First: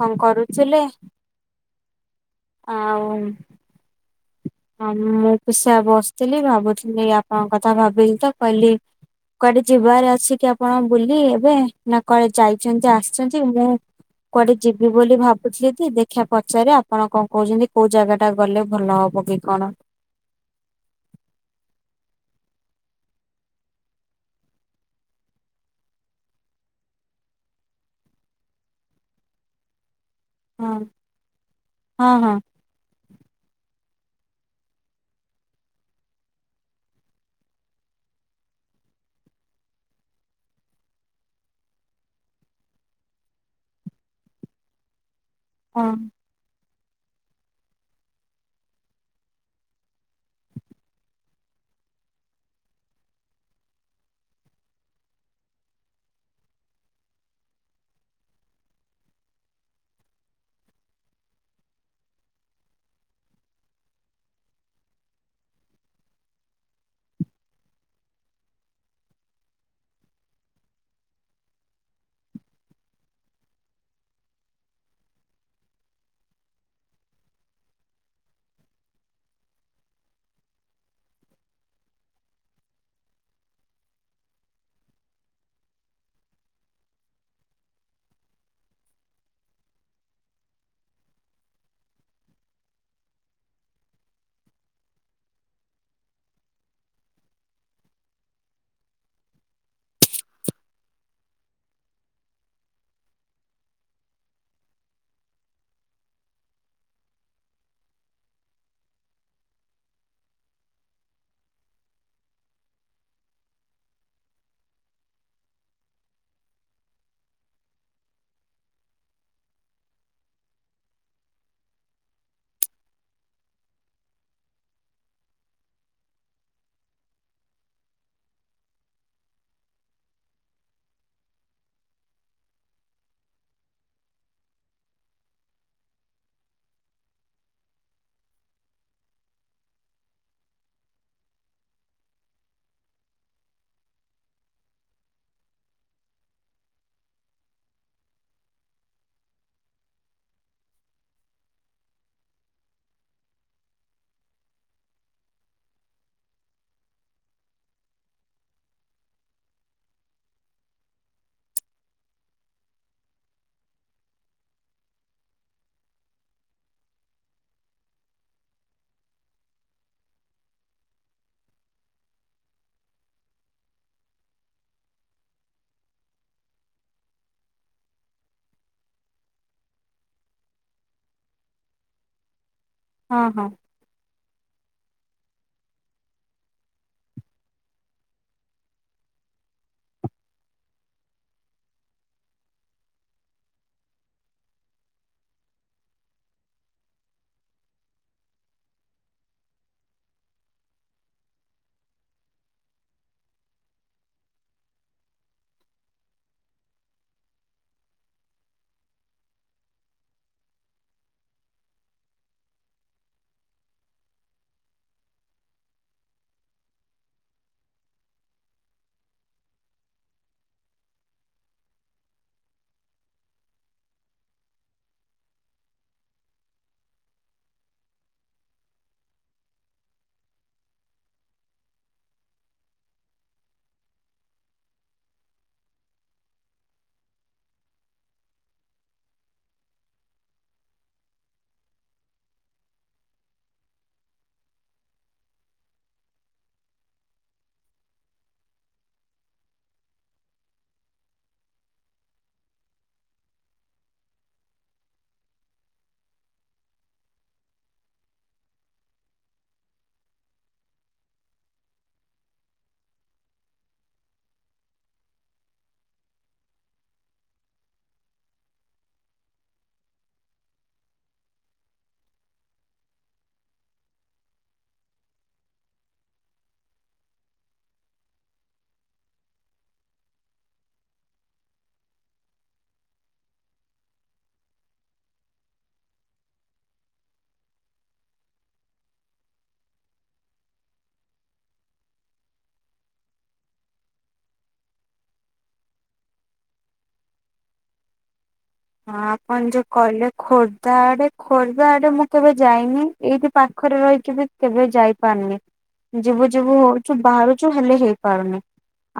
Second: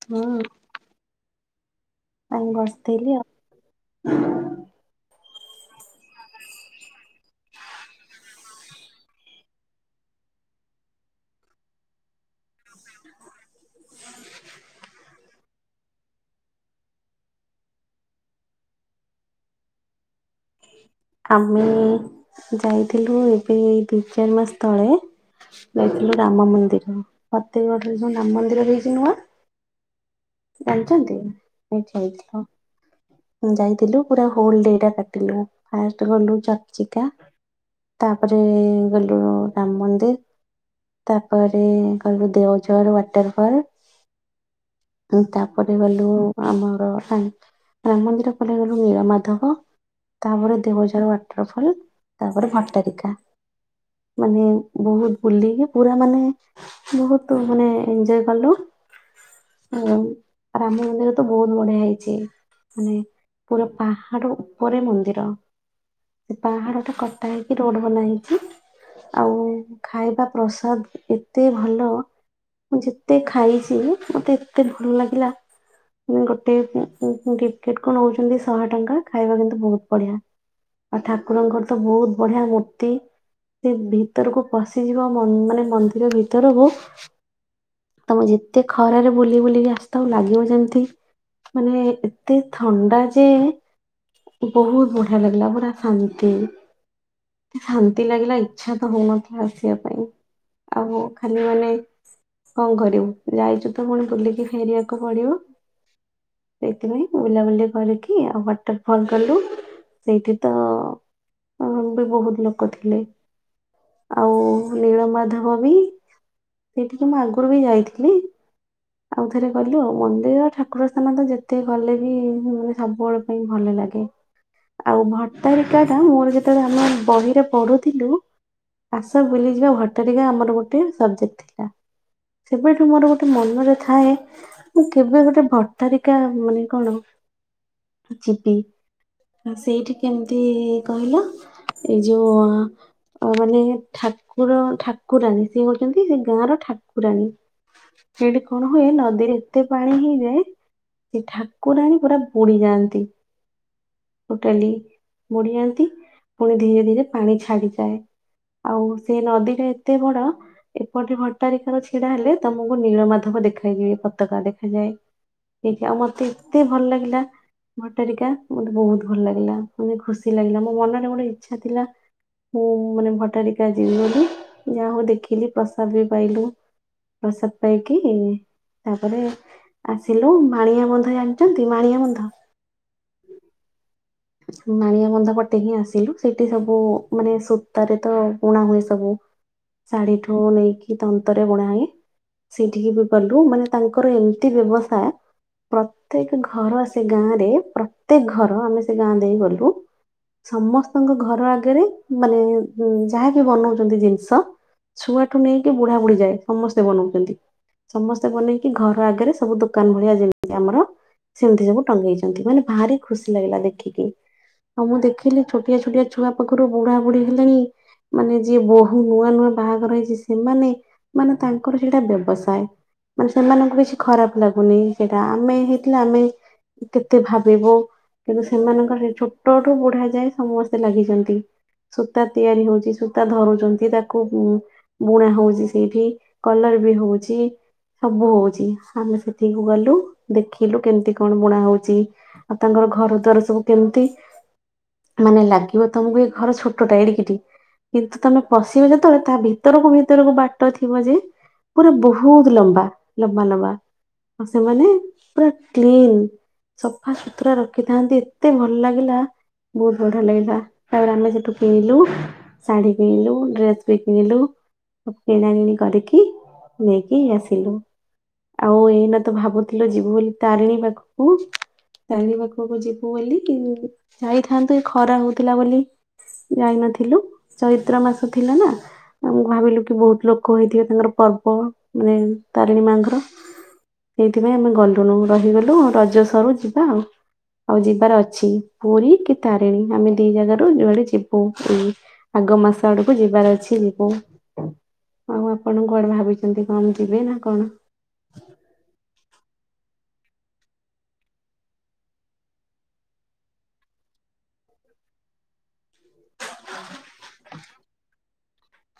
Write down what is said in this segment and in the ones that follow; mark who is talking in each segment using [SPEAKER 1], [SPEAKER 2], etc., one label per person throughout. [SPEAKER 1] କଣ କରୁଥିଲେ?
[SPEAKER 2] ଆଇଁ ବଷିଥିଲି ଆଉ।
[SPEAKER 1] ହଁ ମୁଁ ପି ସେୟା ବସିଥିଲି ଭାବୁଥିଲି ଆପଣଙ୍କ କଥା ଭାବିଲି ତ କହିଲି କୁଆଡେ ଯିବାରେ ଅଛି କି ଆପଣ ବୁଲି ଏବେ ନା କୁଆଡେ ଯାଇଚନ୍ତି ଆସିଚନ୍ତି ମୁଁ କୁଆଡେ ଯିବି ବୋଲି ଭାବୁଥିଲି ଦେଖିବା ପଚାରି ଆପଣ କଣ କହୁଚନ୍ତି କୋଉ ଜାଗା ଟା ଗଲେ ଭଲ ହବ ହବ କି କଣ।
[SPEAKER 2] ଆମେ ଯାଇଥିଲୁ ଏବେ ଦି ଚାରି ମାସ ତଳେ ଯାଇଥିଲୁ ରାମ ମନ୍ଦିର ଫତେହଗଡରେ ଯୋଉ ରାମ ମନ୍ଦିର ହେଇଚି ନୂଆ।
[SPEAKER 1] ହଁ
[SPEAKER 2] ଜାଣିଚନ୍ତି ଏଠି
[SPEAKER 1] ହଁ ହଁ
[SPEAKER 2] ଯାଇଥିଲୁ ଯାଇଥିଲୁ ପୁରା ହୋଲ ଡେ ଟା କାଟିଲୁ। ଫାଷ୍ଟ ଗଲୁ ଚର୍ଚ୍ଚିକା ତାପରେ ଗଲୁ ରାମ ମନ୍ଦିର ତାପରେ ଗଲୁ ଦେଓଝର ୱାଟର ଫଲ୍। ଉଁ ତାପରେ
[SPEAKER 1] ହଁ
[SPEAKER 2] ଗଲୁ ଆମ ତ ଆମ ରାମ ମନ୍ଦିର ପରେ ଗଲୁ ନୀଳ ମାଧବ। ତାପରେ ଦେଓଝର ୱାଟରଫଲ ତାପରେ ଭଟାରିକା ମାନେ ବହୁତ ବୁଲିଲୁ ପୁରା ମାନେ ବହୁତ ମାନେ ଏଞୟ କଲୁ ଏମ ରାମ ମନ୍ଦିର ତ ବହୁତ ବଢିଆ ହେଇଚି ମାନେ ପୁରା ପାହାଡ ଉପରେ ମନ୍ଦିର। ର ସେ ପାହାଡ ଟା କଟା ହେଇକି ରୋଡ ବନା ହେଇଚି ଆଉ ଖାଇବା ପ୍ରସାଦ ଏତେ ଭଲ ମୁଁ ଯେତେ ଖାଇଛି ମତେ ଏତେ ଭଲ ଲାଗିଲା ଗୋଟେ ଉଁ ଉଁ ଟିକେଟ କୁ ନଉଚନ୍ତି ଶହେ ଟଙ୍କା ଖାଇବା କିନ୍ତୁ ବହୁତ ବଢିଆ ଆଉ ଠାକୁରଙ୍କର ତ ବହୁତ ବଢିଆ ମୂର୍ତ୍ତି ସେ ଭିତରକୁ ପଶିଯିବ ମନ୍ଦ ମାନେ ମନ୍ଦିର ଭିତରକୁ ତମେ ଯେତେ ଖରାରେ ବୁଲି ବୁଲିକି ଆସିଥାଅ ଲାଗିବ ଯେମିତି ମାନେ ଏତେ ଥଣ୍ଡା ଯେ ବହୁତ ବଢିଆ ଲାଗିଲା ପୁରା ଶାନ୍ତି ଶାନ୍ତି ଲାଗିଲା ଇଚ୍ଛା ତ ହଉନଥିଲା ଆସିବା ପାଇଁ ଆଉ ଖାଲି ମାନେ କଣ କରିବୁ ଯାଇଚୁ ତ ପୁଣି ବୁଲିକି ଫେରିବାକୁ ପଡିବ ସେଇଥିପାଇଁ ବୁଲାବୁଲି କରିକି ଆଉ ୱାଟରଫଲ କଲୁ ସେଇଠି ତ ବି ବହୁତ ଲୋକ ଥିଲେ ଆଉ ନୀଳ ମାଧବ ବି ସେଇଠିକି ମୁଁ ଆଗରୁ ବି ଯାଇଥିଲି ଆଉଥରେ କହିଲୁ ମନ୍ଦିର ଠାକୁର ସ୍ଥାନ ତ ଯେତେ ଗଲେ ବି ମେ ସବୁବେଳେ ପାଇଁ ଭଲ ଲାଗେ। ଆଉ ଭଟ୍ଟାରିକା ଟା ମୋର ଯେତେବେଳେ ଆମେ ବହିରେ ପଢୁଥିଲୁ ଆସ ବୁଲିଯିବା ଭଟ୍ଟାରିକା ଆମର ଗୋଟେ ସବଜେକ୍ଟ ଥିଲା ସେବେଠୁ ମୋର ଗୋଟେ ମନରେ ଥାଏ ମୁଁ କେବେ ଗୋଟେ ଭଟ୍ଟାରିକା ମାନେ କଣ ଯିବି ଆ ସେଇଠି କେମିତି କହିଲ ଏଇ ଯୋଉ ମାନେ ଠାକୁର ଠାକୁରାଣୀ ସିଏ କହୁଚନ୍ତି ସେ ଗାଁର ଠାକୁରାଣୀ ସେଇଠି କଣ ହୁଏ ନଦୀରେ ଏତେ ପାଣି ହେଇଯାଏ ସେ ଠାକୁରାଣୀ ପୁରା ବୁଡି ଯାଆନ୍ତି। ଟୋଟାଲି ବୁଡିଯାନ୍ତି ପୁଣି ଧୀରେ ଧୀରେ ପାଣି ଛାଡିଯାଏ ଆଉ ସେ ନଦୀଟା ଏତେ ବଡ ଏପଟେ ଭଟାରିକାର ଛିଡା ହେଲେ ତମକୁ ନୀଳ ମାଧବ ଦେଖାଇଏ ପତାକା ଦେଖାଯାଏ ହେ ଆଉ ମତେ ଏତେ ଭଲ ଲାଗିଲା ଭଟାରିକା ମତେ ବହୁତ ଭଲ ଲାଗିଲା ମତେ ଖୁସି ଲାଗିଲା ମୋ ମନରେ ଗୋଟେ ଇଚ୍ଛା ଥିଲା ମୁଁ ମାନେ ଭଟାରିକା ଯିବି ବୋଲି ଯାହା ହଉ ଦେଖିଲି ପ୍ରସାଦ ବି ପାଇଲୁ ପ୍ରସାଦ ପାଇକି ତାପରେ ଆସିଲୁ ମାଣିଆ ବନ୍ଧ ଜାଣିଚନ୍ତି ମାଣିଆ ବନ୍ଧ?
[SPEAKER 1] ହଁ ହଁ।
[SPEAKER 2] ମାଣିଆ ବନ୍ଧ ପଟେ ହିଁ ଆସିଲୁ ସେଇଠି ସବୁ ମାନେ ସୂତାରେ ତ ବୁଣା ହୁଏ ସବୁ ଶାଢୀଠୁ ନେଇକି ତନ୍ତରେ ବୁଣା ହୁଏ ସେଠିକି ବି କଲୁ ମାନେ ତାଙ୍କର ଏମିତି ବ୍ୟବସାୟ ପ୍ରତ୍ୟେକ ଘର ସେ ଗାଁ ରେ ପ୍ରତ୍ୟେକ ଘର ଆମେ ସେ ଗାଁ ଦେଇ ଗଲୁ ସମସ୍ତଙ୍କ ଘର ଆଗରେ ମାନେ ଯାହାକି ବନଉଛନ୍ତି ଜିନିଷ ଛୁଆଠୁ ନେଇକି ବୁଢା ବୁଢୀ ଯାଏ ସମସ୍ତେ ବନଉଛନ୍ତି ସମସ୍ତେ ବନେଇକି ଘର ଆଗରେ ସବୁ ଦୋକାନ ଭଳିଆ ଯେମିତି ଆମର ସେମିତି ସବୁ ଟଙ୍ଗେଇଛନ୍ତି ମାନେ ଭାରି ଖୁସି ଲାଗିଲା ଦେଖ ଦେଖିକି ଆଉ ମୁଁ ଦେଖିଲି ଛୋଟିଆ ଛୋଟିଆ ଛୁଆ ପାଖରୁ ବୁଢା ବୁଢୀ ହେଲେଣି ମାନେ ଯିଏ ବୋହୁ ନୂଆ ନୂଆ ବାହାଘର ହେଇଚି ସେମାନେ ମାନେ ତାଙ୍କର ସେଇଟା ବ୍ୟବସାୟ ମାନେ ସେମାନଙ୍କୁ କିଛି ଖରାପ ଲାଗୁନି ସେଇଟା ଆମେ ହେଇଥିଲା ଆମେ କେତେ ଭାବିବୁ କିନ୍ତୁ ସେମାନଙ୍କର ଛୋଟଠୁ ବୁଢା ଯାଏ ସମସ୍ତେ ଲାଗିଚନ୍ତି ସୂତା ତିଆରି ହଉଚି ସୂତା ଧରୁଛନ୍ତି ତାକୁ ବୁଣା ହଉଚି ସେଇଠି କଲର ବି ହଉଚି ସବୁ ହଉଚି ଆମେ ସେଠିକୁ ଗଲୁ ଦେଖିଲୁ କେମିତି କଣ ବୁଣା ହଉଚି ଆଉ ତାଙ୍କର ଘର ଦ୍ୱାର ସବୁ କେମିତି ମାନେ ଲାଗିବ ତମକୁ ଏ ଘର ଛୋଟଟା ଏଡିକିଠ କିନ୍ତୁ ତମେ ପଶିବ ଯେତେବେଳେ ତା ଭିତରକୁ ଭିତରକୁ ବାଟ ଥିବ ଯେ ପୁରା ବହୁତ ଲମ୍ବା ଲମ୍ବା ଲମ୍ବା ଆଉ ସେମାନେ ପୁରା କ୍ଲିନ ସଫା ସୁତୁର ରଖିଥାନ୍ତି ଏ ଏତେ ଭଲ ଲାଗିଲା ବହୁତ ବଢିଆ ଲାଗିଲା ତାପରେ ଆମେ ସେଠୁ କିଣିଲୁ ଶାଢୀ କିଣିଲୁ ଡ୍ରେସ୍ ବି କିଣିଲୁ କିଣା କିିଣି କରିକି ନେଇକି ଆସିଲୁ ଆଉ ଏଇନା ତ ଭାବୁଥିଲୁ ଯିବୁ ବୋଲି ତାରିଣୀ ପାଖକୁ ତାରିଣୀ ପାଖକୁ ଯୁ ବୋଲି ଯାଇଥାନ୍ତୁ ଏ ଖରା ହଉଥିଲା ବୋଲି ଯାଇନଥିଲୁ ଚୈତ୍ର ମାସ ଥିଲା ନା ଆମ ଭାବିଲୁ କି ବହୁତ ଲୋକ ହେଇଥିବେ ତାଙ୍କର ପର୍ବ ମାନେ ତାରିଣୀ ମାଙ୍କର ସେଇଥିପାଇଁ ଆମେ ଗଲୁନୁ ରହିଗଲୁ ରଜ ସରୁ ଯିବା ଆଉ। ଆଉ ଯିବାର ଅଛି ପୁରୀ କି ତାରିଣୀ ଆମେ ଦି ଜାଗାରୁ ଯୁଆଡେ ଯିବୁ ଏଇ ଆଗ ମାସ ଆଡକୁ ଯିବାର ଅଛି ଯିବୁ ଆଉ ଆପଣ କୁଆଡେ ଭାବିଚନ୍ତି କଣ ଯିବେ ନା କଣ?
[SPEAKER 1] ହଁ ଆପଣ ଯୋଉ କହିଲେ ଖୋର୍ଦ୍ଧା ଆଡେ ଖୋର୍ଦ୍ଧା ଆଡେ ମୁଁ କେବେ ଯାଇନି ଏଇଠି ପାଖରେ ରହିକି ବି କେବେ ଯାଇପାରୁନି ଯିବୁ ଯିବୁ ହଉଚୁ ବାହାରୁଚୁ ହେଲେ ହେଇପାରୁନି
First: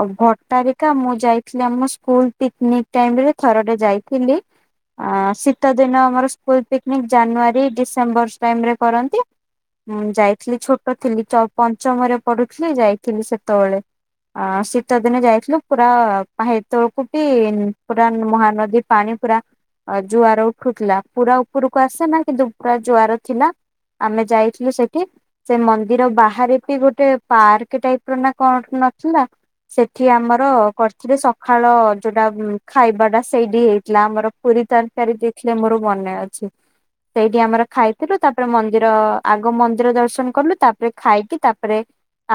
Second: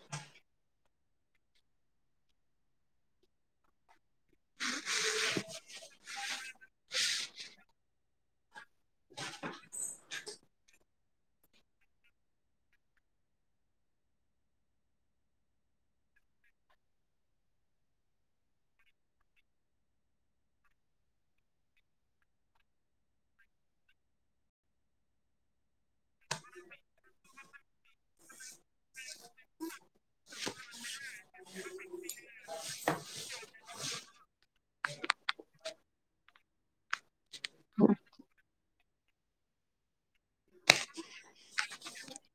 [SPEAKER 1] ଆଉ ଭଟଟାରିକା ମୁଁ ଯାଇଥିଲି ଆମ ସ୍କୁଲ ପିକନିକ ଟାଇମ୍ ରେ ଥରେ ଟେ ଯାଇଥିଲି। ଆ ଶୀତ ଦିନ ଆମର ସ୍କୁଲ ପିକନିକ ଜାନୁଆରୀ ଡିସେମ୍ବର ଟାଇମ ରେ କରନ୍ତି ଯାଇଥିଲି ଛୋଟ ଥିଲି ଚ ପଞ୍ଚମରେ ପଢୁଥିଲି ଯାଇଥିଲି ସେତେବେଳେ ଶୀତ ଦିନ ଯାଇଥିଲୁ ପୁରା ପା ତେବେଳକୁ ବି ପୁରା ମହାନଦୀ ପାଣି ପୁରା ଜୁଆର ଉଠୁଥିଲା ପୁରା ଉପରକୁ ଆସେ ନା କିନ୍ତୁ ପୁରା ଜୁଆର ଥିଲା ଆମେ ଯାଇଥିଲୁ ସେଠି ସେ ମନ୍ଦିର ବାହାରେ ବି ଗୋଟେ ପାର୍କ ଟାଇପ୍ ର ନା କଣ ନଥିଲା ସେଠି ଆମର କରିଥିଲେ ସକାଳ ଯୋଉଟା ଖାଇବା ଟା ସେଇଠି ହେଇଥିଲା ଆମର ପୁରୀ ତରକାରୀ ଦେଇଥିଲେ ମୋର ମନେ ଅଛି ସେଇଠି ଆମର ଖାଇଥିଲୁ ତାପରେ ମନ୍ଦିର ଆଗ ମନ୍ଦିର ଦର୍ଶନ କଲୁ ତାପରେ ଖାଇକି ତାପରେ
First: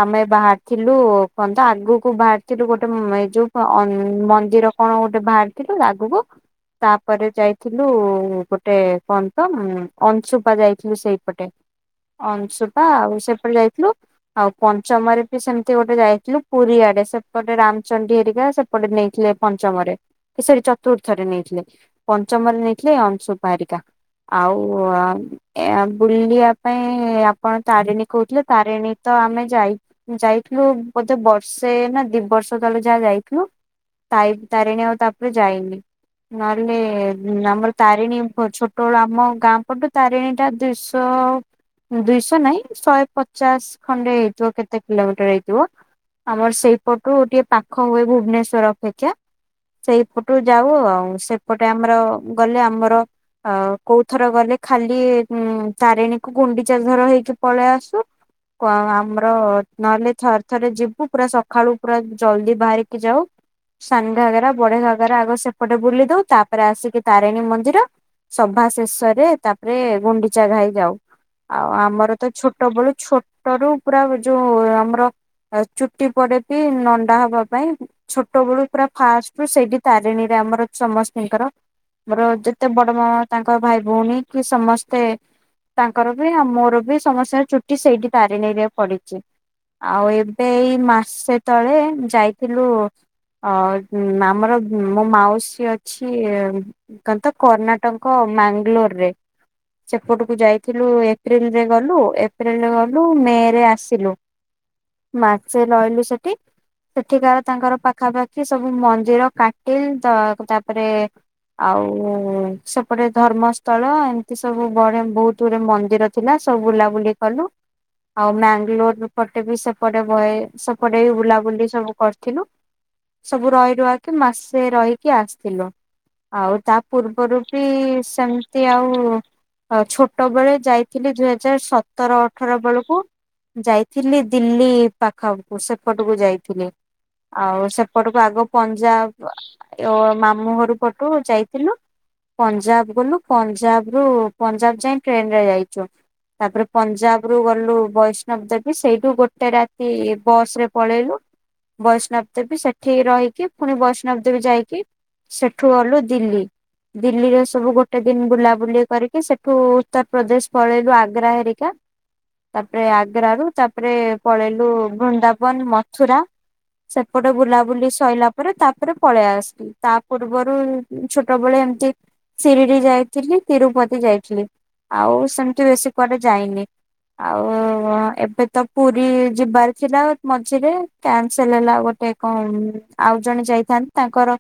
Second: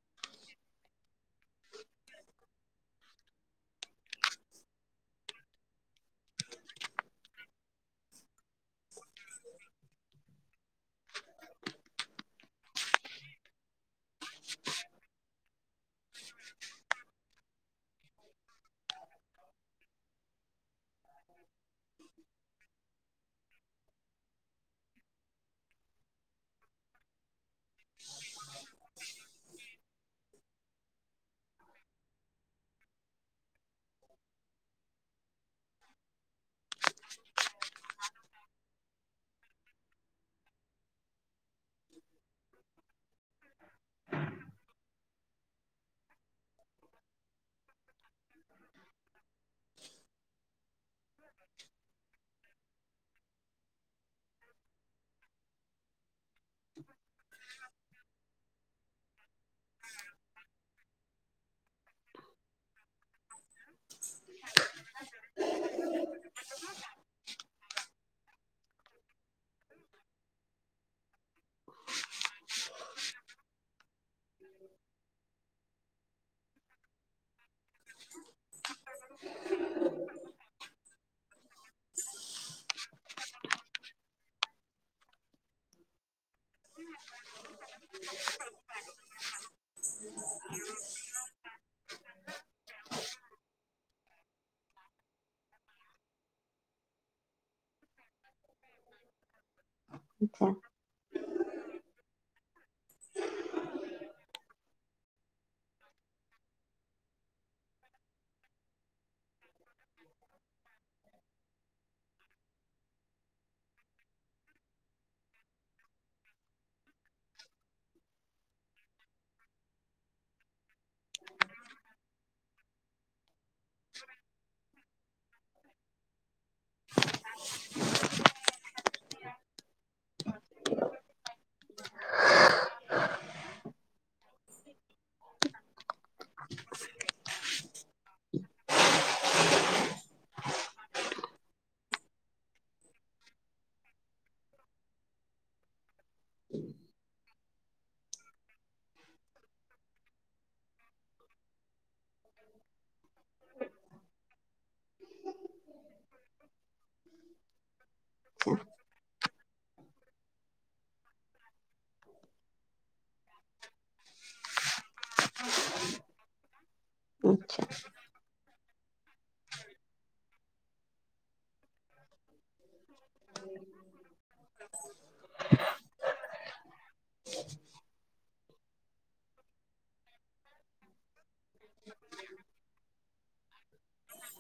[SPEAKER 1] ଆମେ ବାହାରିଥିଲୁ କଣ ତ ଆଗକୁ ବାହାରିଥିଲୁ ଗୋଟେ ମ୍ ଏଇ ଯୋଉ ମନ୍ଦିର କଣ ଗୋଟେ ବାହାରିଥିଲୁ ଆଗକୁ ତାପରେ ଯାଇଥିଲୁ ଗୋଟେ କଣ ତ ଉ ଅଂଶୁପା ଯାଇଥିଲୁ ସେଇପଟେ ଅଂଶୁପା ଆଉ ସେପଟେ ଯାଇଥିଲୁ ଆଉ ପଞ୍ଚମରେ ବି ସେମିତି ଗୋଟେ ଯାଇଥିଲୁ ପୁରୀଆଡେ ସେପଟେ ରାମଚଣ୍ଡୀ ହେରିକା ସେପଟେ ନେଇଥିଲେ ପଞ୍ଚମରେ ଏ ସରି ଚତୁର୍ଥରେ ନେଇଥିଲେ। ପଞ୍ଚମରେ ନେଇଥିଲେ ଅଂଶୁପା ହେରିକା ଆଉ ଏ ବୁଲିବା ଆ ପାଇଁ ଆପଣ ତାରିଣୀ କହୁଥିଲେ ତାରିଣୀ ତ ଆମେ ଯାଇ ଯାଇଥିଲୁ ବୋଧେ ବର୍ଷେ ନା ଦି ବର୍ଷ ତଳେ ଯାହା ଯାଇଥିଲୁ ତାଇ ତାରିଣୀ ଆଉ ତାପରେ ଯାଇନି ନହେଲେ ଆମର ତାରିଣୀ ଛୋଟବେଳୁ ଆମ ଗାଁ ପଟୁ ତାରିଣୀ ଟା ଦୁଇଶହ ଦୁଇଶହ ନାଇଁ ଶହେ ପଚାଶ ଖଣ୍ଡେ ହେଇଥିବ କେତେ କିଲୋମିଟର ହେଇଥିବ ଆମର ସେଇପଟୁ ଟିକେ ପାଖ ଖ ହୁଏ ଭୁବନେଶ୍ଵର ଅପେକ୍ଷା ସେଇପଟୁ ଯାଉ ଆଉ। ସେପଟେ ଆମର ଗଲେ ଆମର ଅ କୋଉଥର ଗଲେ ଖାଲି ଉ ତାରିଣୀ ଗୁଣ୍ଡିଚା ଧର ହେଇକି ପଳେଇ ଆସୁ କଁ ଆମର ର ନହେଲେ ଥରେ ଥରେ ଯିବୁ ପୁରା ସକାଳୁ ପୁରା ଜଲଦି ବାହାରିକି ଯାଉ ସାନ ଘାଗାରା ବଡ଼ ଘାଗରେ ଆଗ ସେପଟେ ବୁଲି ତାପରେ ଆସିକି ତାରିଣୀ ମନ୍ଦିର ସଭା ଶେଷରେ ତାପରେ ଗୁଣ୍ଡିଚା ଘାଇ ଯାଉ ଆଉ ଆମର ତ ଛୋଟ ବେଳୁ ଛୋଟରୁ ପୁରା ଯୋଉ ଆମର ଚୁଟି ପଡେ ତି ନଣ୍ଡା ହବା ପାଇଁ ଛୋଟ ବେଳୁ ପୁରା ଫାଷ୍ଟରୁ ସେଇଠି ତାରିଣୀରେ ଆମର ସମସ୍ତଙ୍କର ମୋର ଯେତେ ବଡ ମା ତାଙ୍କ ଭାଇ ଭଉଣୀ କି ସମସ୍ତେ ତାଙ୍କର ବି ଆଉ ମୋର ବି ସମସ୍ତଙ୍କ ଚୁଟି ସେଇଠି ତାରିଣୀରେ ପଡିଚି ଆଉ ଏବେ ଏଇ ମାସେ ତଳେ ଯାଇଥିଲୁ ଉଁ ଆମର ମୋ ମାଉସୀ ଇଏ ଅଛି କଣ ତ କର୍ଣ୍ଣାଟକ ମ୍ୟାଙ୍ଗାଲୋରରେ ସେପଟକୁ
[SPEAKER 2] ଆଚ୍ଛା
[SPEAKER 1] ଯାଇଥିଲୁ ଏପ୍ରିଲରେ ଗଲୁ। ଏ ପ୍ରିଲରେ ଗଲୁ ମେ ରେ ଆସିଲୁ ମାର୍ଚ୍ଚରେ ରହିଲୁ ସେଠି। ସେଠିକ ତାଙ୍କର ପାଖାପାଖି ସବୁ ମଞ୍ଜିର କାଟିଲ୍ ଦ ତାପରେ ଆଉ ସେପଟେ ଧର୍ମସ୍ଥଳ ଏମିତି ସବୁ ବଡେ ବୋହୁତ ଗୁରେ ମନ୍ଦିର ଥିଲା ସବୁ ବୁଲାବୁଲି କଲୁ ଆଉ ମ୍ୟାଙ୍ଗାଲୋର ପଟେ ବି ସେପଟେ ବହେ ସେପଟେ ବି ବୁଲାବୁଲି ସବୁ କରିଥିଲୁ। ସବୁ ରହି ରୁଆ କି ମାସେ ରହି କି ଆସିଥିଲୁ। ଆଉ ତା ପୂର୍ବରୁ ବି ସେମ୍। ଆଉ ଛୋଟ ବେଳେ ଯାଇଥିଲି ଦୁଇ ହଜାର ସତର ଅଠର ବେଳକୁ ଯାଇଥିଲି ଦିଲ୍ଲୀ ପାଖକୁ ସେପଟକୁ ଯାଇଥିଲି ଆଉ ସେପଟକୁ ଆଗ ପଞ୍ଜାବ। ଅ ମାମୁଁ ଘରୁ ପଟୁ ଯାଇଥିଲୁ ପଞ୍ଜାବ ଗଲୁ। ପଞ୍ଜାବ ରୁ ପଞ୍ଜାବ ଯାଏଁ ଟ୍ରେନରେ ଯାଇଚୁ ତାପରେ ପଞ୍ଜାବରୁ ଗଲୁ ବୈଷ୍ଣବ ଦେବୀ ସେଇଠୁ ଗୋଟେ ରାତି ବସରେ ପଳେଇଲୁ। ବୈଷ୍ଣବ ଦେବୀ ସେଠି ରହିକି ଫୁଣି ବୈଷ୍ଣବ ଯାଇକି। ସେଠୁ ଗଲୁ ଦିଲ୍ଲୀ। ଦିଲ୍ଲୀରେ ସବୁ ଗୋଟେ ଦିନ ବୁଲାବୁଲି କରିକି ସେ ଠୁ ଉତ୍ତର ପ୍ର୍ରଦେଶ ପଳେଇଲୁ ଆଗ୍ରା ହେରିକା ତାପରେ ଆଗ୍ର ରୁ ତାପରେ ପଳେଇଲୁ ବୃନ୍ଦାବନ ମଥୁରା। ସେପଟେ
[SPEAKER 2] ଆଚ୍ଛା
[SPEAKER 1] ବୁଲାବୁଲି ସୋଇଲା ପରେ ତା ପଳେଇ ଆସିଲି ତା ପୂର୍ବରୁ ଛୋଟବେଳେ ଏମିତି ସିରିଡି ଯାଇ ଥିଲି ତିରୁପତି ଯାଇଥିଲି ଆଉ ସେମିତି ବେଶୀ ପରେ ଯାଇନି। ଆଉ ଏବେ ତ ପୁରୀ ଯିବାର ଥିଲା ମଝିରେ କ୍ୟାନସଲ ହେଲା ଗୋଟେ କଣ ଆଉ ଜଣେ ଯାଇଥାନ୍ତି। ତାଙ୍କର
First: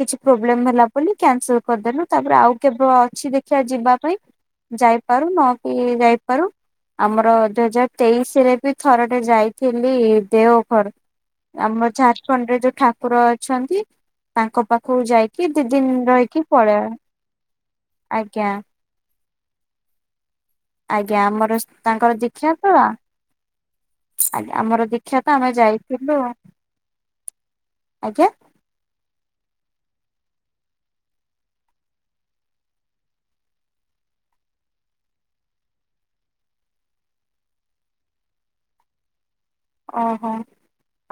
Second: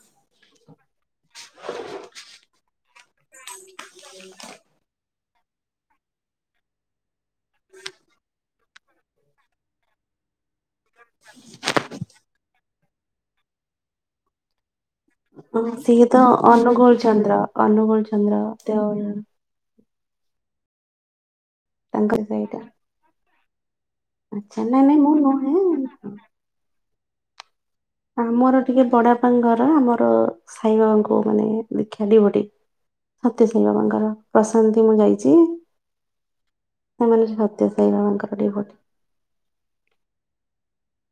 [SPEAKER 1] କିଛି ପ୍ରୋବ୍ଲେମ ହେଲା ବୋଲି କ୍ୟାନସଲ କରିଦେଲୁ ତାପରେ ଆଉ କେବେଳ ଅଛି ଦେଖିବା ଯିବା ପାଇଁ, ଯାଇପାରୁ ନକ ଯାଇପାରୁ ଆମର ଦୁଇ ହଜାର ତେଇଶି ରେ ବି ଥର ଟେ ଯାଇଥିଲି ଦେଓ। ଆମ ଝାରଖଣ୍ଡ ରେ ଯୋଉ ଠାକୁର ଅଛନ୍ତି। ତାଙ୍କ ପାଖ
[SPEAKER 2] ହ ସିଏ ତ ଅନୁଗୋଳ ଚନ୍ଦ୍ର ଅନୁଗୋଳ ଚନ୍ଦ୍ର
[SPEAKER 1] ଆଜ୍ଞା
[SPEAKER 2] ତ
[SPEAKER 1] ଆଜ୍ଞା ଆମର ତାଙ୍କର ଦଖା ତ ଆଜ୍ଞା
[SPEAKER 2] ଆଚ୍ଛା ନାଇଁ
[SPEAKER 1] ଆମର
[SPEAKER 2] ନାଇଁ ମୁଁ
[SPEAKER 1] ଦୀକ୍ଷା ତ ଆମେ
[SPEAKER 2] ନୁହେଁ
[SPEAKER 1] ଯାଇଥିଲୁ। ଆଜ୍ଞା
[SPEAKER 2] ଆମର ଟିକେ ବଡାପ ଘର ଆମର ସାଇ ବାବାଙ୍କୁ ମାନେ ଦେଖିବା ଡିଭୋଟି ସତ୍ୟ ସାଇ ବାବାଙ୍କର ପ୍ରଶାନ୍ତି ମୁଁ ଯାଇଛି ସେମାନେ ସତ୍ୟ ସାଇ ବାବାଙ୍କର ଡିଭୋଟି।
[SPEAKER 1] ଓହୋ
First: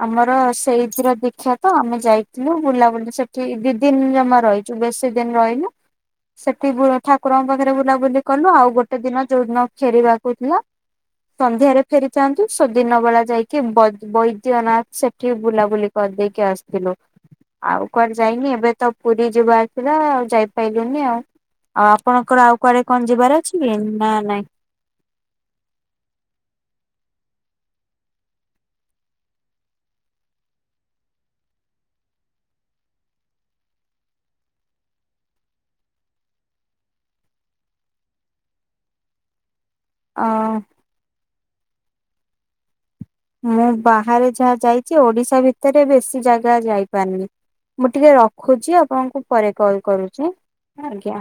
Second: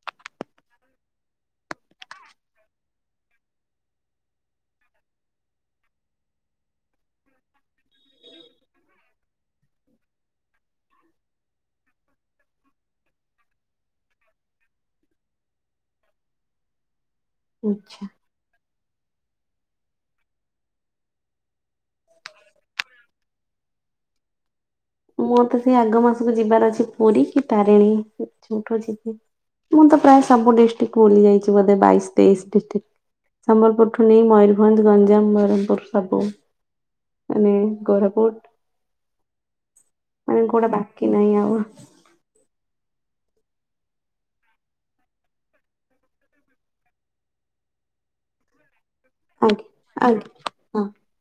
[SPEAKER 1] ଆମର ସେଇଥିର ଦୀଖା ତ ଆମେ ଯାଇଥିଲୁ, ବୁଲାବୁଲି ସେଠି ଦି ଦିନ ଜମା ରହିଛୁ ବେଶୀ ଦିନ ରହିଲୁ, ସେଠି ଠାକୁରଙ୍କ ପାଖରେ ବୁଲାବୁଲି କଲୁ ଆଉ ଗୋଟେ ଦିନ ଯୋଉଦିନ ଫେରିବାକୁ ଥିଲା, ସନ୍ଧ୍ୟାରେ ଫେରିଥାନ୍ତୁ ସେଦିନ ବେଳେ ଯାଇକ କି ବୈଦ୍ୟନାଥ ସେଠି ବୁଲାବୁଲି କରିଦେଇକି ଆସିଥିଲୁ।
[SPEAKER 2] ହୁଁ,
[SPEAKER 1] ଆଉ କ ଯାଇନି ଏବେ ତ ପୁରୀ ଯିବାର ଥିଲା ଆଉ ଯାଇପାରିଲୁନି ଆଉ ଆଉ ଆପଣଙ୍କର ଆଉ କୁଆଡେ କଣ ଯିବାର ଅଛି କି ନା ନାଇଁ
[SPEAKER 2] ମୁଁ ତ ସେଇ ଆଗ ମାସକୁ ଯିବାର ଅଛି ପୁରୀ କି ତାରିଣୀ ଯଉଠୁ ଯିବି ମୁଁ ତ ପ୍ରାୟ ସବୁ ଡିଷ୍ଟ୍ରିକ୍ଟ ବୁଲି ଯାଇଛି ବୋଧେ ବାଇଶ ତେଇଶ ଡିଷ୍ଟ୍ରିକ୍ଟ ସମ୍ବଲପୁରଠୁ ନେଇ ମୟୂରଭଞ୍ଜ ଗଞ୍ଜାମ ବରମପୁର ସବୁ ମାନେ କୋରାପୁଟ।
[SPEAKER 1] ଅ
[SPEAKER 2] ମାନେ କୋଉଟା ବାକି ନାହିଁ ଆଉ।
[SPEAKER 1] ମୁଁ ବାହାରେ ଯାହା ଯାଇଛି ଓଡିଶା ଭିତରେ ବେଶୀ ଜାଗା ଯାଇପାରୁନି ମୁଁ ଟିକେ ରଖୁଛି ଆପଣ ମୁ ପରେ
[SPEAKER 2] ଆଜ୍ଞା
[SPEAKER 1] କଲ୍
[SPEAKER 2] ଆଜ୍ଞା
[SPEAKER 1] କରୁଛି
[SPEAKER 2] ହଁ।
[SPEAKER 1] ଆଜ୍ଞା।